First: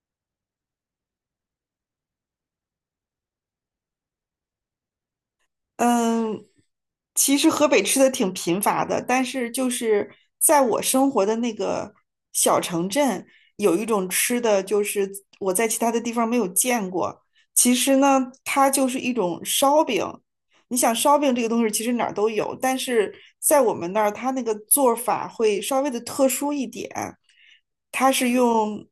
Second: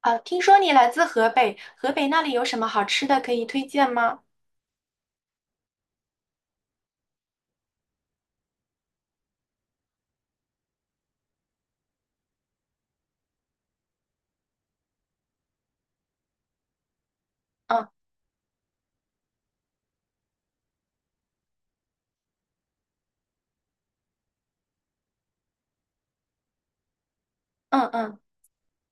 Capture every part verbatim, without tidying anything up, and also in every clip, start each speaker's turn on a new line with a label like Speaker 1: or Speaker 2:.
Speaker 1: 啊，听说你来自河北，河北那里有什么好吃的可以推荐吗？
Speaker 2: 嗯，其实河北吃的挺贫乏的，但是就是在我生活的那个小城镇，有一种吃的，就是我在其他的地方没有见过。其
Speaker 1: 嗯
Speaker 2: 实呢，它就是一种烧饼。你想烧饼这个东西，其实哪儿都有，但是在我们那儿，它那个做法会稍微的特殊一点。
Speaker 1: 嗯
Speaker 2: 它
Speaker 1: 嗯，
Speaker 2: 是用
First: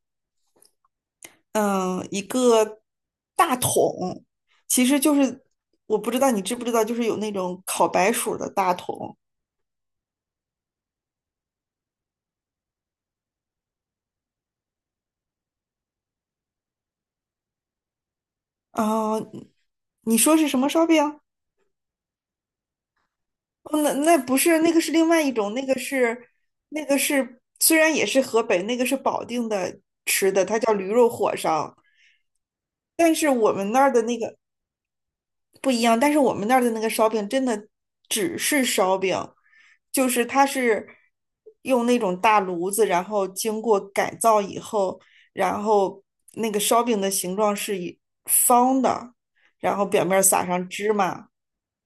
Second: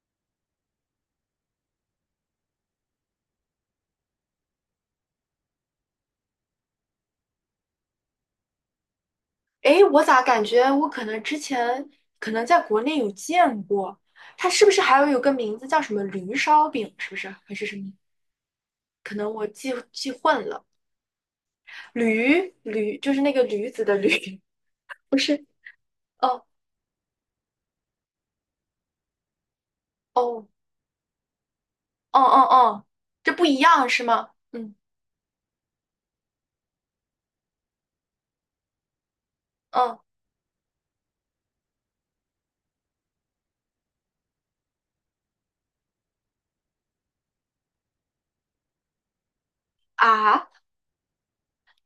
Speaker 2: 嗯，一个大桶，其实就是我不知道你知不知道，就是有那种烤白薯的大桶。
Speaker 1: 诶，我咋感觉我可能之前可能在国内有见过，它是不是还有有个名字叫什么驴烧饼？是不是还是什么？可
Speaker 2: 啊，
Speaker 1: 能我记记
Speaker 2: 你说是
Speaker 1: 混
Speaker 2: 什
Speaker 1: 了，
Speaker 2: 么烧饼？
Speaker 1: 驴驴就是那个驴
Speaker 2: 哦
Speaker 1: 子
Speaker 2: 那
Speaker 1: 的驴，
Speaker 2: 那不是，那个是 另
Speaker 1: 不
Speaker 2: 外一
Speaker 1: 是？
Speaker 2: 种，那个是
Speaker 1: 哦
Speaker 2: 那个是虽然也是河北，那个是保定的吃的，
Speaker 1: 哦
Speaker 2: 它叫驴肉火烧，
Speaker 1: 哦哦哦，
Speaker 2: 但是
Speaker 1: 这不
Speaker 2: 我
Speaker 1: 一
Speaker 2: 们那
Speaker 1: 样
Speaker 2: 儿
Speaker 1: 是
Speaker 2: 的那
Speaker 1: 吗？
Speaker 2: 个。
Speaker 1: 嗯
Speaker 2: 不一样，但是我们那儿的那个烧饼真的只是烧饼，
Speaker 1: 嗯
Speaker 2: 就是它是用那种大炉子，然后经过改造以后，然后那个烧饼的形状是以方的，然后表面撒
Speaker 1: 啊
Speaker 2: 上芝麻，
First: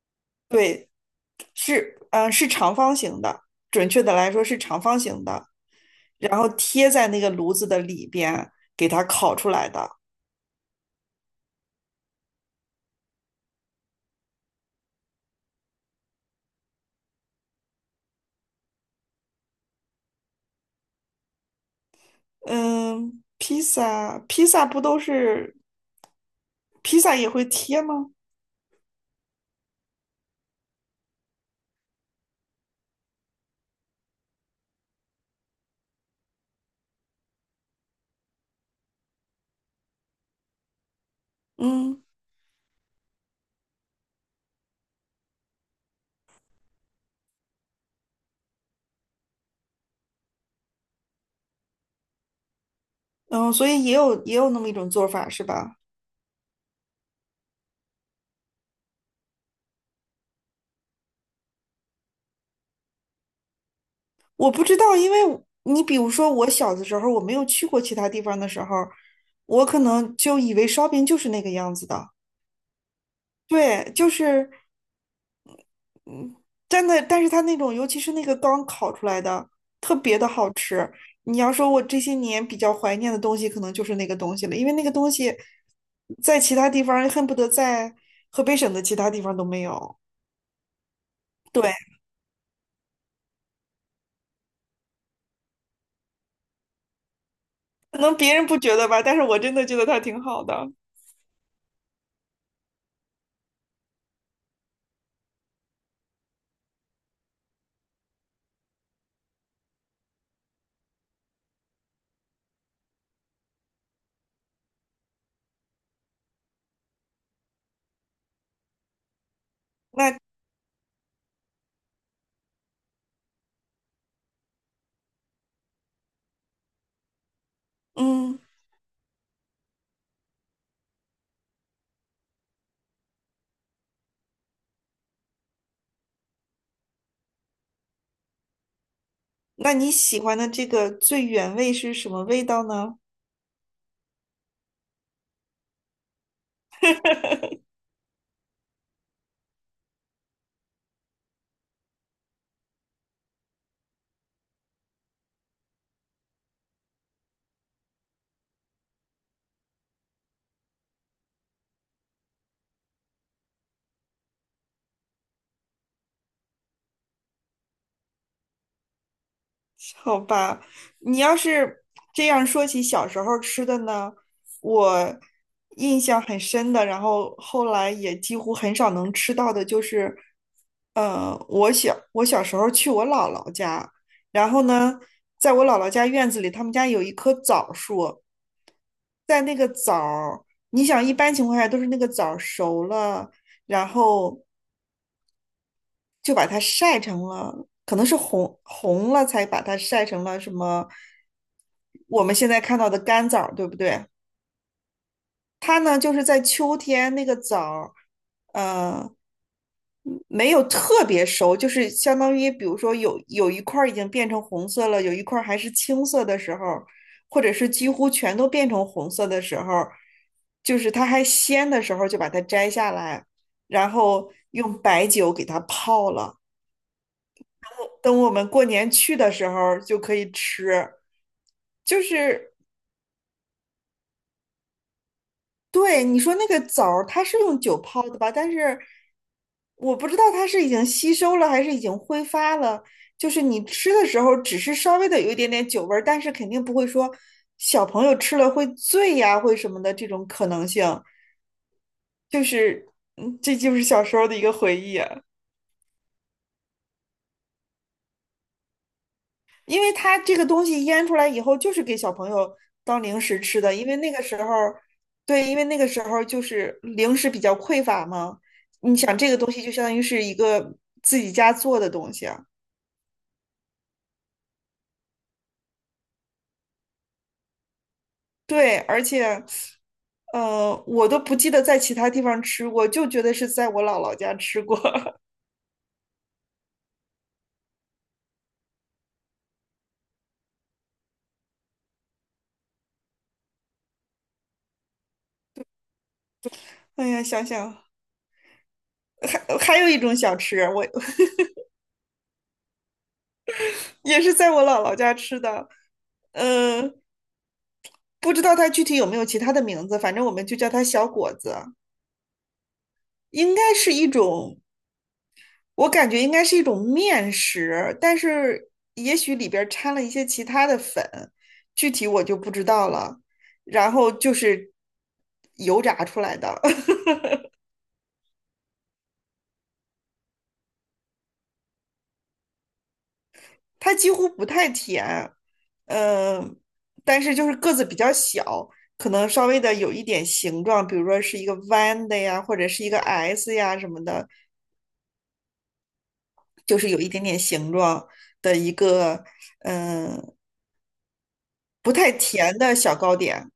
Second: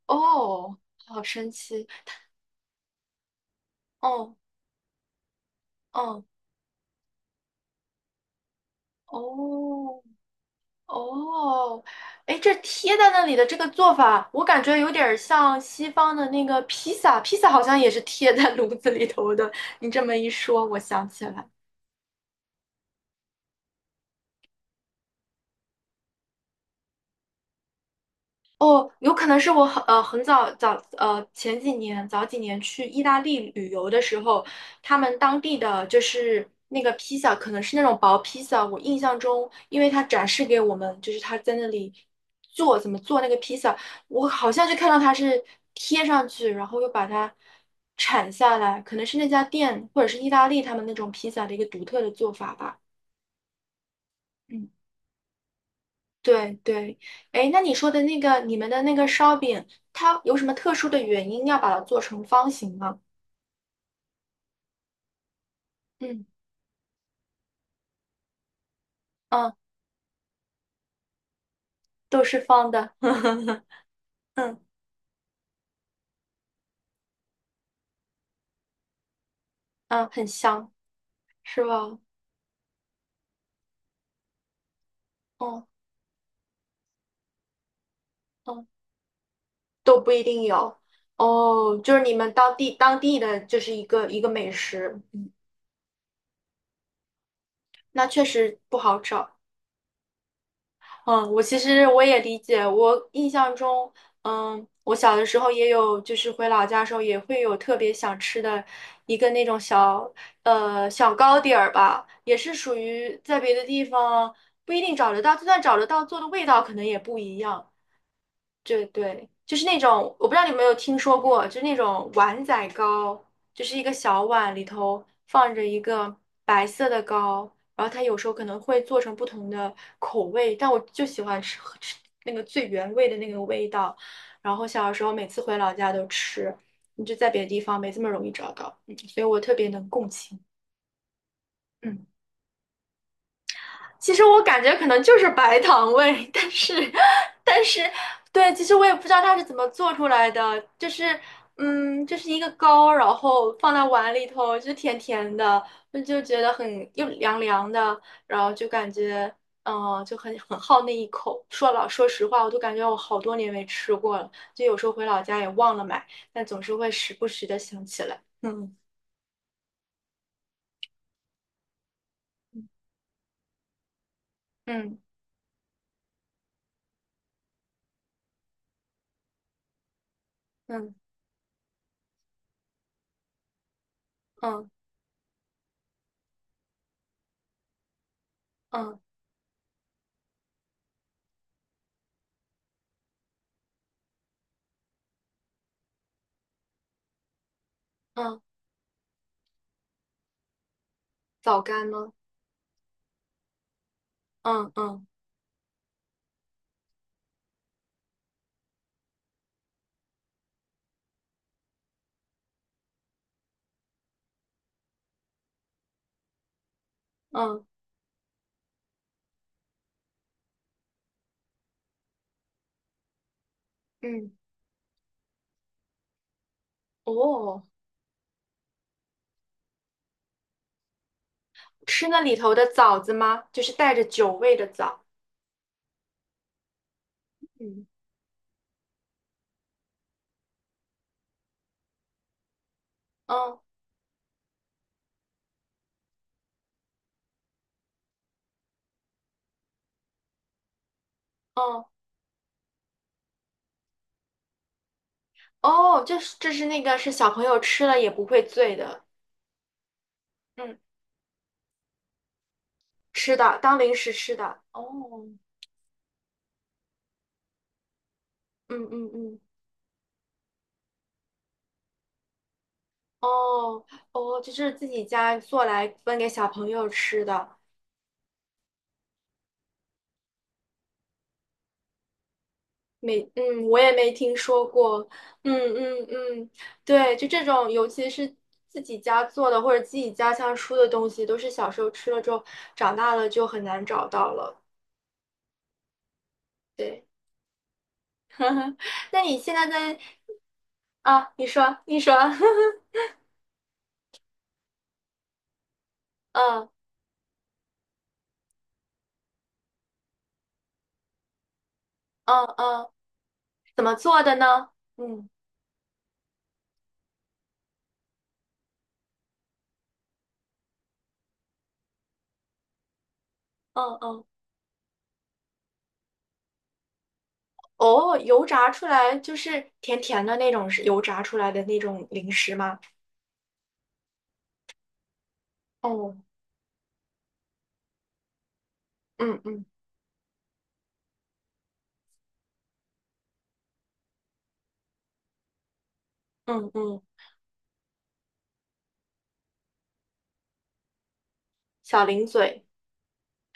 Speaker 1: 哦，
Speaker 2: 对，
Speaker 1: 好神奇
Speaker 2: 是嗯、呃是长方形的，准确的来
Speaker 1: 哦
Speaker 2: 说是长方形的，
Speaker 1: 哦
Speaker 2: 然后贴在那个炉子的里边给它烤出来的。
Speaker 1: 哦。哦，哎，这贴在那里的这个做法，我感觉有点儿像西方的那个披萨，披萨好像也是贴在炉子里头的。你这么一说，我想起来。
Speaker 2: 嗯，披萨披萨不都是披萨也会贴吗？
Speaker 1: 哦，有可能是我很呃很早早呃前几年早几年去意大利旅游的时候，他们当地的就是那个披萨，可能是那种薄披萨。我印象中，因为他展示给我们，就是他在那里
Speaker 2: 嗯
Speaker 1: 做怎么做那个披萨，我好像就看到他是贴上去，然后又把它铲下来，可能是那家店或者是意大利他们那种披萨的一个独特的做法吧。
Speaker 2: 嗯，所以也有也有那
Speaker 1: 嗯。
Speaker 2: 么一种做法是吧？
Speaker 1: 对对，哎，那你说的那个你们的那个烧饼，它有什么特殊的原因要把它做成方形吗？
Speaker 2: 我不知道，因为你比如
Speaker 1: 嗯
Speaker 2: 说我小的时候，我没有去过其他地方的时候，
Speaker 1: 嗯，
Speaker 2: 我可能就以为烧饼就是那个样子的。
Speaker 1: 都是方的，
Speaker 2: 对，就是
Speaker 1: 嗯
Speaker 2: 真的，但是它那种，尤其是那个刚烤出来的，特
Speaker 1: 嗯，
Speaker 2: 别
Speaker 1: 很
Speaker 2: 的好
Speaker 1: 香，
Speaker 2: 吃。你要
Speaker 1: 是
Speaker 2: 说我
Speaker 1: 吧？
Speaker 2: 这些年比较怀念的东西，可能就是那个东西了，因为那个东西
Speaker 1: 嗯
Speaker 2: 在其他地方恨不得在河北
Speaker 1: 嗯，
Speaker 2: 省的其他地方都没有。
Speaker 1: 都不一定有
Speaker 2: 对，
Speaker 1: 哦，就是你们当地当地的就是一个一个美食，
Speaker 2: 可
Speaker 1: 那
Speaker 2: 能
Speaker 1: 确
Speaker 2: 别人
Speaker 1: 实
Speaker 2: 不觉
Speaker 1: 不
Speaker 2: 得
Speaker 1: 好
Speaker 2: 吧，但是
Speaker 1: 找。
Speaker 2: 我真的觉得它挺好的。
Speaker 1: 嗯，我其实我也理解。我印象中，嗯，我小的时候也有，就是回老家的时候也会有特别想吃的一个那种小，呃，小糕点儿吧，也是属于在别的地方不一定找得到，就算找得到，做的味道可能也不一样。对对，就是那种，
Speaker 2: 那
Speaker 1: 我不知道你有没有听说过，就是那种碗仔糕，就是一个小碗里头放着一个白色的糕，然后它有时候
Speaker 2: 嗯，
Speaker 1: 可能会做成不同的口味，但我就喜欢吃吃那个最原味的那个味道。然后小的时候每次回老家都吃，你就在别的地方没这么容易找到，嗯，所以我特别
Speaker 2: 那
Speaker 1: 能
Speaker 2: 你
Speaker 1: 共
Speaker 2: 喜
Speaker 1: 情。
Speaker 2: 欢的这个最原味是
Speaker 1: 嗯。
Speaker 2: 什么味道呢？
Speaker 1: 其实我感觉可能就是白糖味，但是，但是，对，其实我也不知道它是怎么做出来的，就是，嗯，就是一个糕，然后放在碗里头，就甜甜的，我就觉得很又凉凉的，然后就感觉，嗯、就很很好那一口。说老说实话，我都感觉我好多年没吃过了，就有时候回老家也忘了买，但总是会时不时的想起来。嗯
Speaker 2: 好吧，你要是这样说起小时候吃的呢，
Speaker 1: 嗯
Speaker 2: 我印象很深的，然后后来也几乎很少能吃到的，就是，
Speaker 1: 嗯
Speaker 2: 呃，我小我小时候去我姥姥家，然后
Speaker 1: 嗯
Speaker 2: 呢，在我姥姥家院子里，他们家有一棵枣树，
Speaker 1: 嗯
Speaker 2: 在那个枣儿，你想一般情况下都是那个枣儿熟了，然后。就把它晒成了，可能是
Speaker 1: 嗯，
Speaker 2: 红红了才把它晒成了什么
Speaker 1: 枣干吗？
Speaker 2: 我们现在看到的干枣儿对不对？
Speaker 1: 嗯嗯
Speaker 2: 它呢就是在秋天那个枣儿，呃，没有特别熟，就是相当于比如说有有一块儿已经变成红色了，有一块儿还是青色的时候，或者
Speaker 1: 嗯。
Speaker 2: 是几乎全都变成红色的时候，就是它还鲜的时候就把它摘下来，然
Speaker 1: 嗯，
Speaker 2: 后用白酒给它泡了。
Speaker 1: 哦，
Speaker 2: 等我们过年去的时候就可以吃。就
Speaker 1: 吃那里
Speaker 2: 是
Speaker 1: 头的枣子吗？就是带着酒味的枣。
Speaker 2: 对你说那个枣儿，它是用酒
Speaker 1: 嗯，
Speaker 2: 泡的吧？但是我不知道它是已经吸收了还是已经挥发了。就
Speaker 1: 嗯
Speaker 2: 是
Speaker 1: 哦，
Speaker 2: 你吃的时候，只是稍微的有一点点酒味儿，但是肯定不会说小朋友吃了会醉呀、会什么的这种可能性。
Speaker 1: 哦，
Speaker 2: 就是，嗯，这就是小时候的一个回忆啊。
Speaker 1: 哦，这是这是那个是小朋友吃了也不会醉的。
Speaker 2: 因为它这个东
Speaker 1: 嗯，
Speaker 2: 西腌出来以后，就是给小朋友当零
Speaker 1: 吃
Speaker 2: 食
Speaker 1: 的，
Speaker 2: 吃的。
Speaker 1: 当
Speaker 2: 因
Speaker 1: 零
Speaker 2: 为那
Speaker 1: 食
Speaker 2: 个
Speaker 1: 吃
Speaker 2: 时候，
Speaker 1: 的。哦，
Speaker 2: 对，因为那个时候就是零食比较匮乏嘛。
Speaker 1: 嗯
Speaker 2: 你
Speaker 1: 嗯
Speaker 2: 想，这个
Speaker 1: 嗯，
Speaker 2: 东西就相当于是一个自己家做的东西啊。
Speaker 1: 哦哦，就是自己家做来分给小朋友吃的。
Speaker 2: 对，而且，呃，我都不记得在其他地方吃过，就
Speaker 1: 没，
Speaker 2: 觉得是
Speaker 1: 嗯，
Speaker 2: 在
Speaker 1: 我
Speaker 2: 我
Speaker 1: 也
Speaker 2: 姥
Speaker 1: 没
Speaker 2: 姥家
Speaker 1: 听
Speaker 2: 吃
Speaker 1: 说
Speaker 2: 过。
Speaker 1: 过，嗯嗯嗯，对，就这种，尤其是自己家做的或者自己家乡出的东西，都是小时候吃了之后，长大了就很难找到了。对，
Speaker 2: 哎呀，想想
Speaker 1: 那你现
Speaker 2: 还
Speaker 1: 在
Speaker 2: 还有一
Speaker 1: 在
Speaker 2: 种小吃，我
Speaker 1: 啊？你说，你说，
Speaker 2: 也是在我姥姥家吃的。
Speaker 1: 嗯
Speaker 2: 呃，不知道它具体有没有其他的名字，反正我们就叫它小果子。
Speaker 1: 嗯嗯，
Speaker 2: 应该
Speaker 1: 怎
Speaker 2: 是
Speaker 1: 么
Speaker 2: 一
Speaker 1: 做的
Speaker 2: 种，
Speaker 1: 呢？嗯
Speaker 2: 我感觉应该是一种面食，但是也许里边儿掺了一些其他的粉，具体我就不知道了。然
Speaker 1: 嗯
Speaker 2: 后
Speaker 1: 嗯，
Speaker 2: 就是油炸出来的，
Speaker 1: 哦，油炸出来就是甜甜的那种，是油炸出来的那种零食吗？
Speaker 2: 它几乎不太甜，
Speaker 1: 哦，
Speaker 2: 嗯、但是就是个子比较小，可能
Speaker 1: 嗯
Speaker 2: 稍微
Speaker 1: 嗯
Speaker 2: 的有一点形状，比如说是一个弯的呀，或者是一个 S 呀什么的，
Speaker 1: 嗯
Speaker 2: 就是
Speaker 1: 嗯，
Speaker 2: 有一点点形状的一个，嗯、不
Speaker 1: 小
Speaker 2: 太
Speaker 1: 零
Speaker 2: 甜
Speaker 1: 嘴。
Speaker 2: 的小糕点。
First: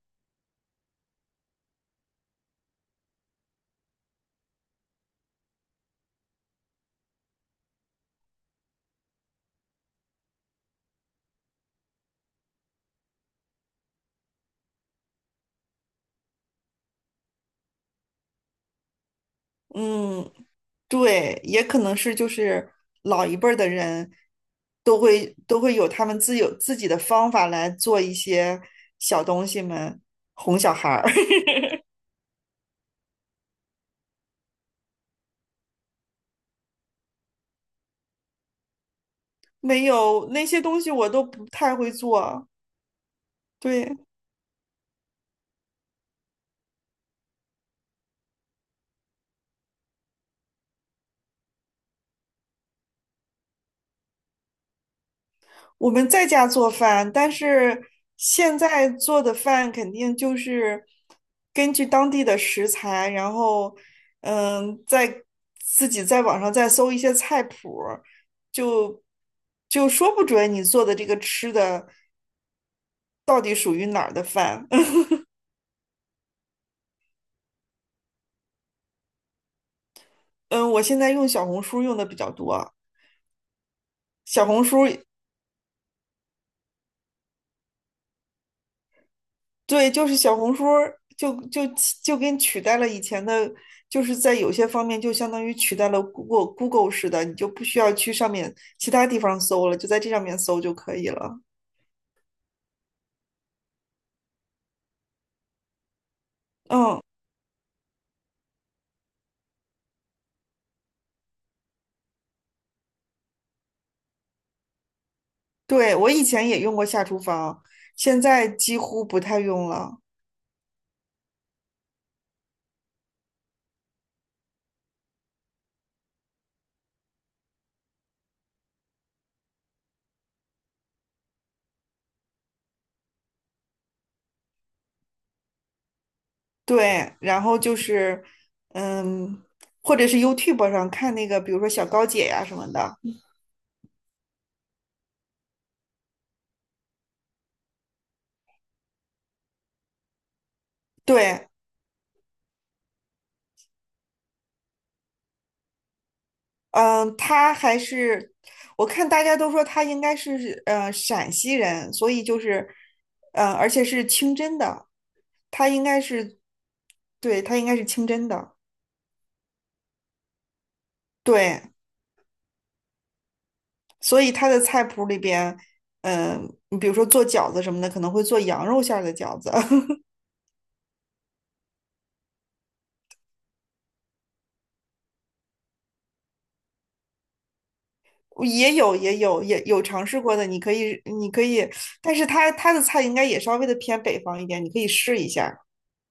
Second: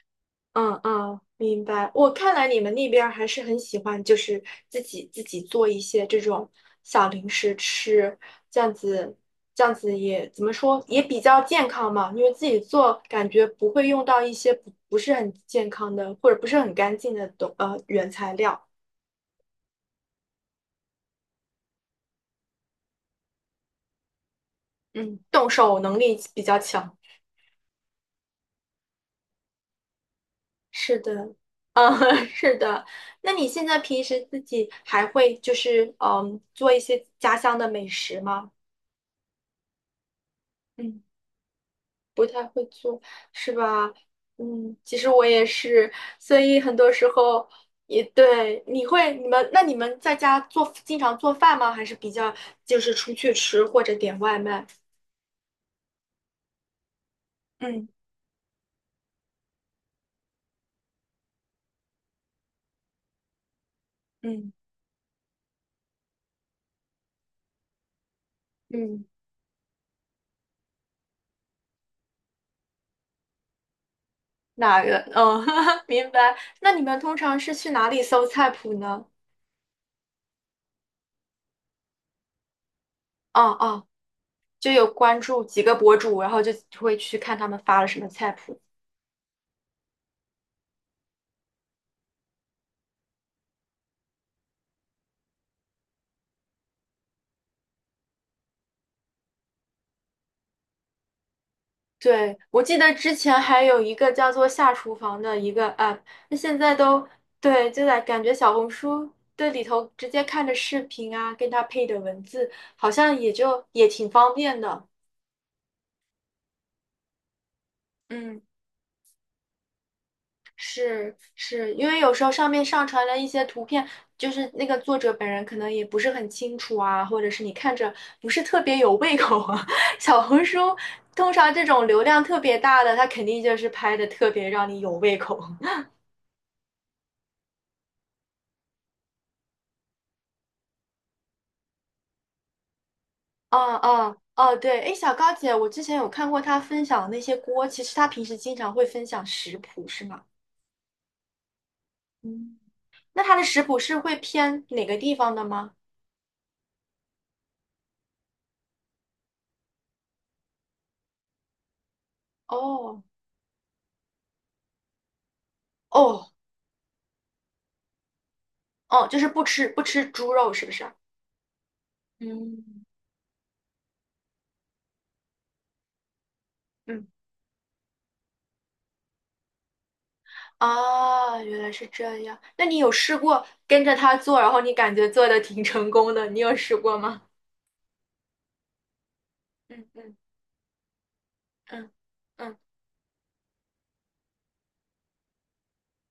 Speaker 1: 嗯嗯，明白。我看来你们那边儿还是很喜欢，就是自己自己做一些这种小零食吃，这样子，这样子也怎么说，也比较健康嘛。因为自己做，感觉不会用到一些不不是很健康的，或者不是很干净的东呃原材料。
Speaker 2: 嗯，对，也可能是就是老一辈儿的人都
Speaker 1: 嗯，
Speaker 2: 会
Speaker 1: 动
Speaker 2: 都会
Speaker 1: 手
Speaker 2: 有
Speaker 1: 能
Speaker 2: 他们
Speaker 1: 力
Speaker 2: 自
Speaker 1: 比
Speaker 2: 有
Speaker 1: 较
Speaker 2: 自己
Speaker 1: 强。
Speaker 2: 的方法来做一些小东西们哄小孩
Speaker 1: 是
Speaker 2: 儿，
Speaker 1: 的，嗯，是的。那你现在平时自己还会就是嗯做一些家乡的美食吗？
Speaker 2: 没有那些东西
Speaker 1: 嗯。
Speaker 2: 我都不太会
Speaker 1: 不太
Speaker 2: 做。
Speaker 1: 会做，是吧？
Speaker 2: 对，
Speaker 1: 嗯，其实我也是，所以很多时候也对，你会，你们，那你们在家做，经常做饭吗？还是比较就是出去吃或者点外卖？
Speaker 2: 我们在家做饭，但是
Speaker 1: 嗯
Speaker 2: 现在做的饭肯定就是根据当地的食材，然后
Speaker 1: 嗯，
Speaker 2: 嗯，在自己在网上再搜一些菜谱儿就
Speaker 1: 嗯，
Speaker 2: 就说不准你做的这个吃的到底属于哪儿的饭。
Speaker 1: 哪个？嗯，明白。那你们通常是去哪里搜菜谱呢？
Speaker 2: 嗯，我现在用小红书用的比较多，
Speaker 1: 哦哦，
Speaker 2: 小红
Speaker 1: 就有
Speaker 2: 书
Speaker 1: 关注几个博主，然后就会去看他们发了什么菜谱。
Speaker 2: 对，就是小红书儿就就就跟取代了以前的，就是在有些方面就相当于取代了 Google Google 似的，你就不需要去上面其他地方搜了，就在这上面搜就可以了。
Speaker 1: 对，我记得之前还有一个叫做“下厨房”的一个 app，那现在
Speaker 2: 嗯，
Speaker 1: 都对，就在感觉小红书这里头直接看着视频啊，跟它配的文字，好像也就也挺方便的。
Speaker 2: 对，我以前也用过下厨房，现
Speaker 1: 嗯，
Speaker 2: 在几乎不太用了。
Speaker 1: 是是，因为有时候上面上传了一些图片，就是那个作者本人可能也不是很清楚啊，或者是你看着不是特别有胃口啊。小红书通常这种流量特别大的，它肯定就是拍的特别让你有胃口。
Speaker 2: 对，然后就是，嗯，或者是 YouTube 上看那个，比如说小高姐呀什么的。
Speaker 1: 哦哦哦，对，哎，小高姐，我之前有看过她分享的那些锅，其实她平时经常会分享食谱，是吗？
Speaker 2: 对，
Speaker 1: 嗯，那她的食谱是会偏哪个地方的吗？
Speaker 2: 嗯，他还是我看大家都说他应该是呃陕西人，所以就是
Speaker 1: 哦
Speaker 2: 呃，而且是清真的，他应该
Speaker 1: 哦
Speaker 2: 是对，他应该是清真的，
Speaker 1: 哦，就是不吃不吃猪肉，是不是？
Speaker 2: 对，
Speaker 1: 嗯
Speaker 2: 所以他的菜谱里边，嗯、你比如说
Speaker 1: 嗯，
Speaker 2: 做饺子什么的，可能会做羊肉馅儿的饺子，
Speaker 1: 啊，原来是这样。那你有试过跟着她做，然后你感觉做的挺成功的，你有试过吗？
Speaker 2: 也有也有也有
Speaker 1: 嗯
Speaker 2: 尝
Speaker 1: 嗯
Speaker 2: 试过的，你可以你可以，
Speaker 1: 嗯
Speaker 2: 但是他
Speaker 1: 嗯。
Speaker 2: 他的菜应该也稍微的偏北方一点，你可以试一下。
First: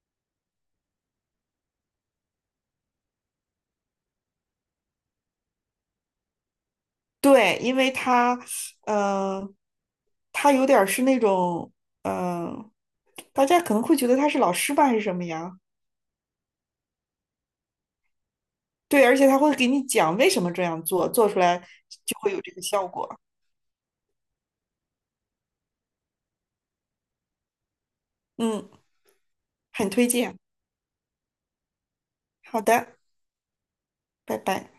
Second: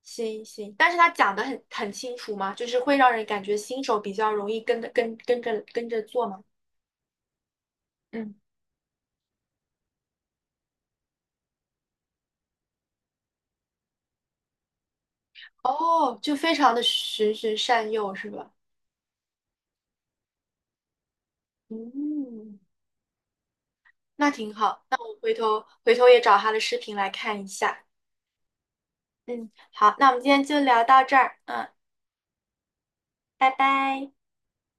Speaker 1: 行行，但是他讲的很很清楚嘛，就是会让人感觉新手比较容易跟着跟跟着跟着做嘛。
Speaker 2: 对，因为
Speaker 1: 嗯，
Speaker 2: 他，嗯，他有点儿是那种，嗯，大家可能会觉得他是老师吧，还是什么呀？
Speaker 1: 哦，就非常的循循善诱是吧？
Speaker 2: 对，而且他会给你讲为什么这样做，做出来就会有这
Speaker 1: 嗯，
Speaker 2: 个效果。
Speaker 1: 那挺好，那我回头回头也找他的视频来看一下。
Speaker 2: 嗯，
Speaker 1: 嗯，
Speaker 2: 很
Speaker 1: 好，
Speaker 2: 推
Speaker 1: 那我们今
Speaker 2: 荐。
Speaker 1: 天就聊到这儿，嗯，
Speaker 2: 好的，
Speaker 1: 拜拜。
Speaker 2: 拜拜。